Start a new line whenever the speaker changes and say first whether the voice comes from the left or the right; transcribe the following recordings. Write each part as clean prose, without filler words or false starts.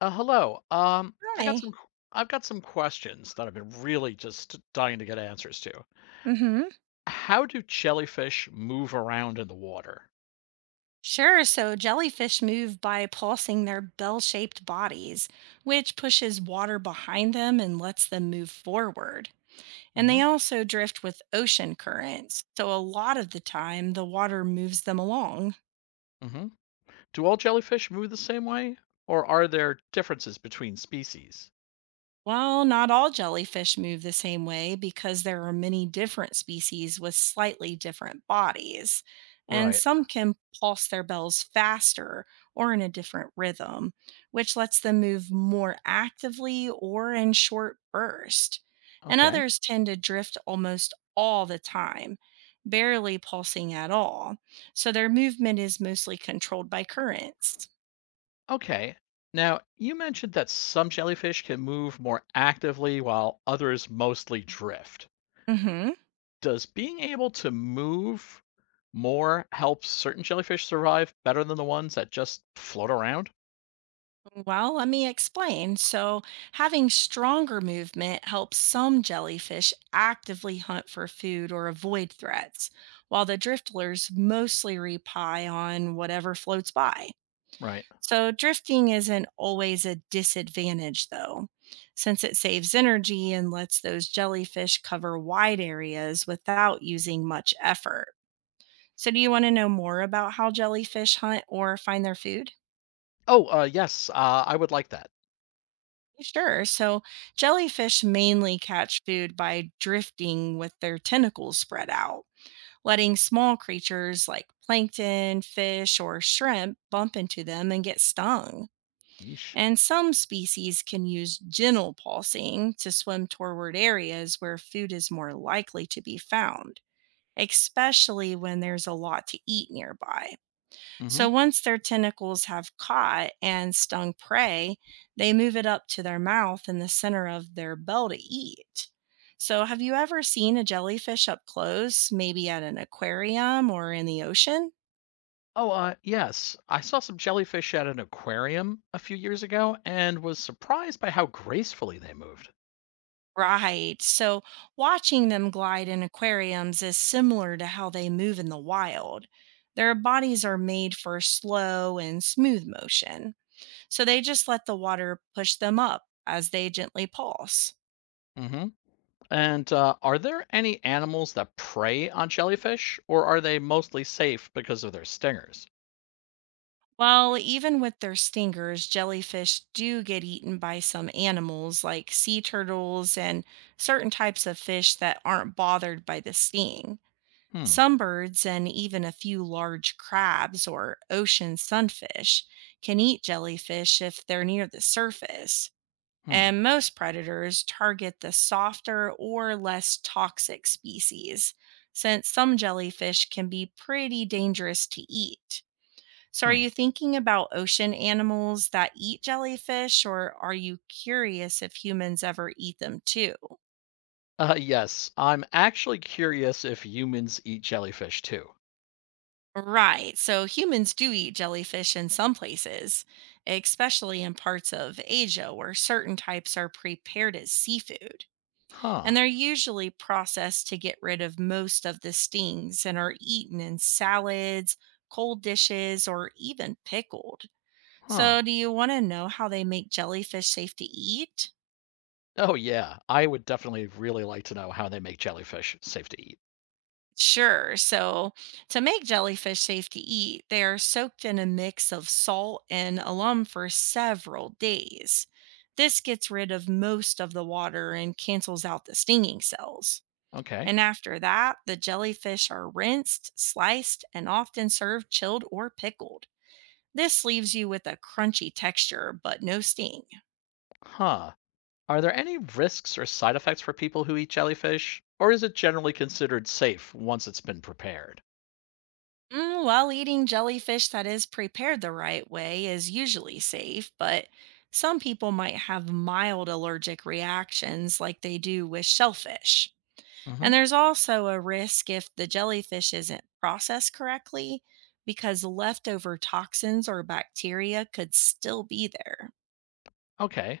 left: Hello.
right: Hi.
left: I've got some questions that I've been really just dying to get answers to.
right: Mm hmm
left: How do jellyfish move around in the water?
right: Sure. So jellyfish move by pulsing their bell shaped bodies, which pushes water behind them and lets them move forward. And
left: Hmm.
right: they also drift with ocean currents. So a lot of the time, the water moves them along.
left: Hmm. Do all jellyfish move the same way, or are there differences between species?
right: While not all jellyfish move the same way because there are many different species with slightly different bodies, and
left: Right.
right: some can pulse their bells faster or in a different rhythm, which lets them move more actively or in short bursts. And
left: Okay.
right: others tend to drift almost all the time, barely pulsing at all. So their movement is mostly controlled by currents.
left: Okay. Now, you mentioned that some jellyfish can move more actively while others mostly drift.
right: Mhm.
left: Does being able to move more help certain jellyfish survive better than the ones that just float around?
right: Well, let me explain. So, having stronger movement helps some jellyfish actively hunt for food or avoid threats, while the driftlers mostly repie on whatever floats by.
left: Right.
right: So, drifting isn't always a disadvantage, though, since it saves energy and lets those jellyfish cover wide areas without using much effort. So, do you want to know more about how jellyfish hunt or find their food?
left: Oh, yes, I would like that.
right: Sure. So jellyfish mainly catch food by drifting with their tentacles spread out, letting small creatures like plankton, fish, or shrimp bump into them and get stung.
left: Yeesh.
right: And some species can use gentle pulsing to swim toward areas where food is more likely to be found, especially when there's a lot to eat nearby. So
left: Hmm.
right: once their tentacles have caught and stung prey, they move it up to their mouth in the center of their bell to eat. So, have you ever seen a jellyfish up close, maybe at an aquarium or in the ocean?
left: Oh, yes, I saw some jellyfish at an aquarium a few years ago and was surprised by how gracefully they moved.
right: Right. So watching them glide in aquariums is similar to how they move in the wild. Their bodies are made for slow and smooth motion. So they just let the water push them up as they gently pulse.
left: Hmm. And are there any animals that prey on jellyfish, or are they mostly safe because of their stingers?
right: Well, even with their stingers, jellyfish do get eaten by some animals like sea turtles and certain types of fish that aren't bothered by the sting.
left: Hmm.
right: Some birds and even a few large crabs or ocean sunfish can eat jellyfish if they're near the surface.
left: Hmm.
right: And most predators target the softer or less toxic species, since some jellyfish can be pretty dangerous to eat. So, are
left: Hmm.
right: you thinking about ocean animals that eat jellyfish, or are you curious if humans ever eat them too?
left: Yes, I'm actually curious if humans eat jellyfish too.
right: Right. So, humans do eat jellyfish in some places, especially in parts of Asia where certain types are prepared as seafood.
left: Huh.
right: And they're usually processed to get rid of most of the stings and are eaten in salads, cold dishes, or even pickled.
left: Huh.
right: So, do you want to know how they make jellyfish safe to eat?
left: Oh, yeah, I would definitely really like to know how they make jellyfish safe to eat.
right: Sure. So to make jellyfish safe to eat, they are soaked in a mix of salt and alum for several days. This gets rid of most of the water and cancels out the stinging cells.
left: Okay.
right: And after that, the jellyfish are rinsed, sliced, and often served chilled or pickled. This leaves you with a crunchy texture, but no sting.
left: Huh. Are there any risks or side effects for people who eat jellyfish, or is it generally considered safe once it's been prepared?
right: Mm, well, eating jellyfish that is prepared the right way is usually safe, but some people might have mild allergic reactions like they do with shellfish.
left: Hmm.
right: And there's also a risk if the jellyfish isn't processed correctly because leftover toxins or bacteria could still be there.
left: Okay,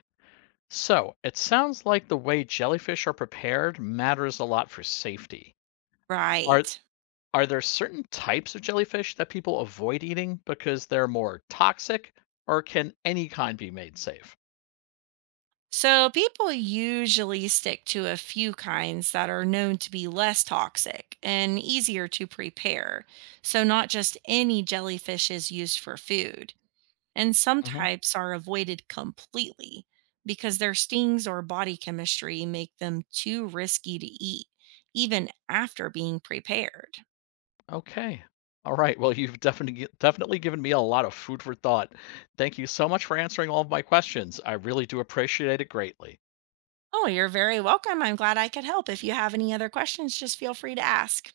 left: so it sounds like the way jellyfish are prepared matters a lot for safety. Are
right: Right.
left: Are there certain types of jellyfish that people avoid eating because they're more toxic, or can any kind be made safe?
right: So, people usually stick to a few kinds that are known to be less toxic and easier to prepare. So, not just any jellyfish is used for food. And some
left: Hmm.
right: types are avoided completely because their stings or body chemistry make them too risky to eat, even after being prepared.
left: Okay. All right. Well, you've definitely given me a lot of food for thought. Thank you so much for answering all of my questions. I really do appreciate it greatly.
right: Oh, you're very welcome. I'm glad I could help. If you have any other questions, just feel free to ask.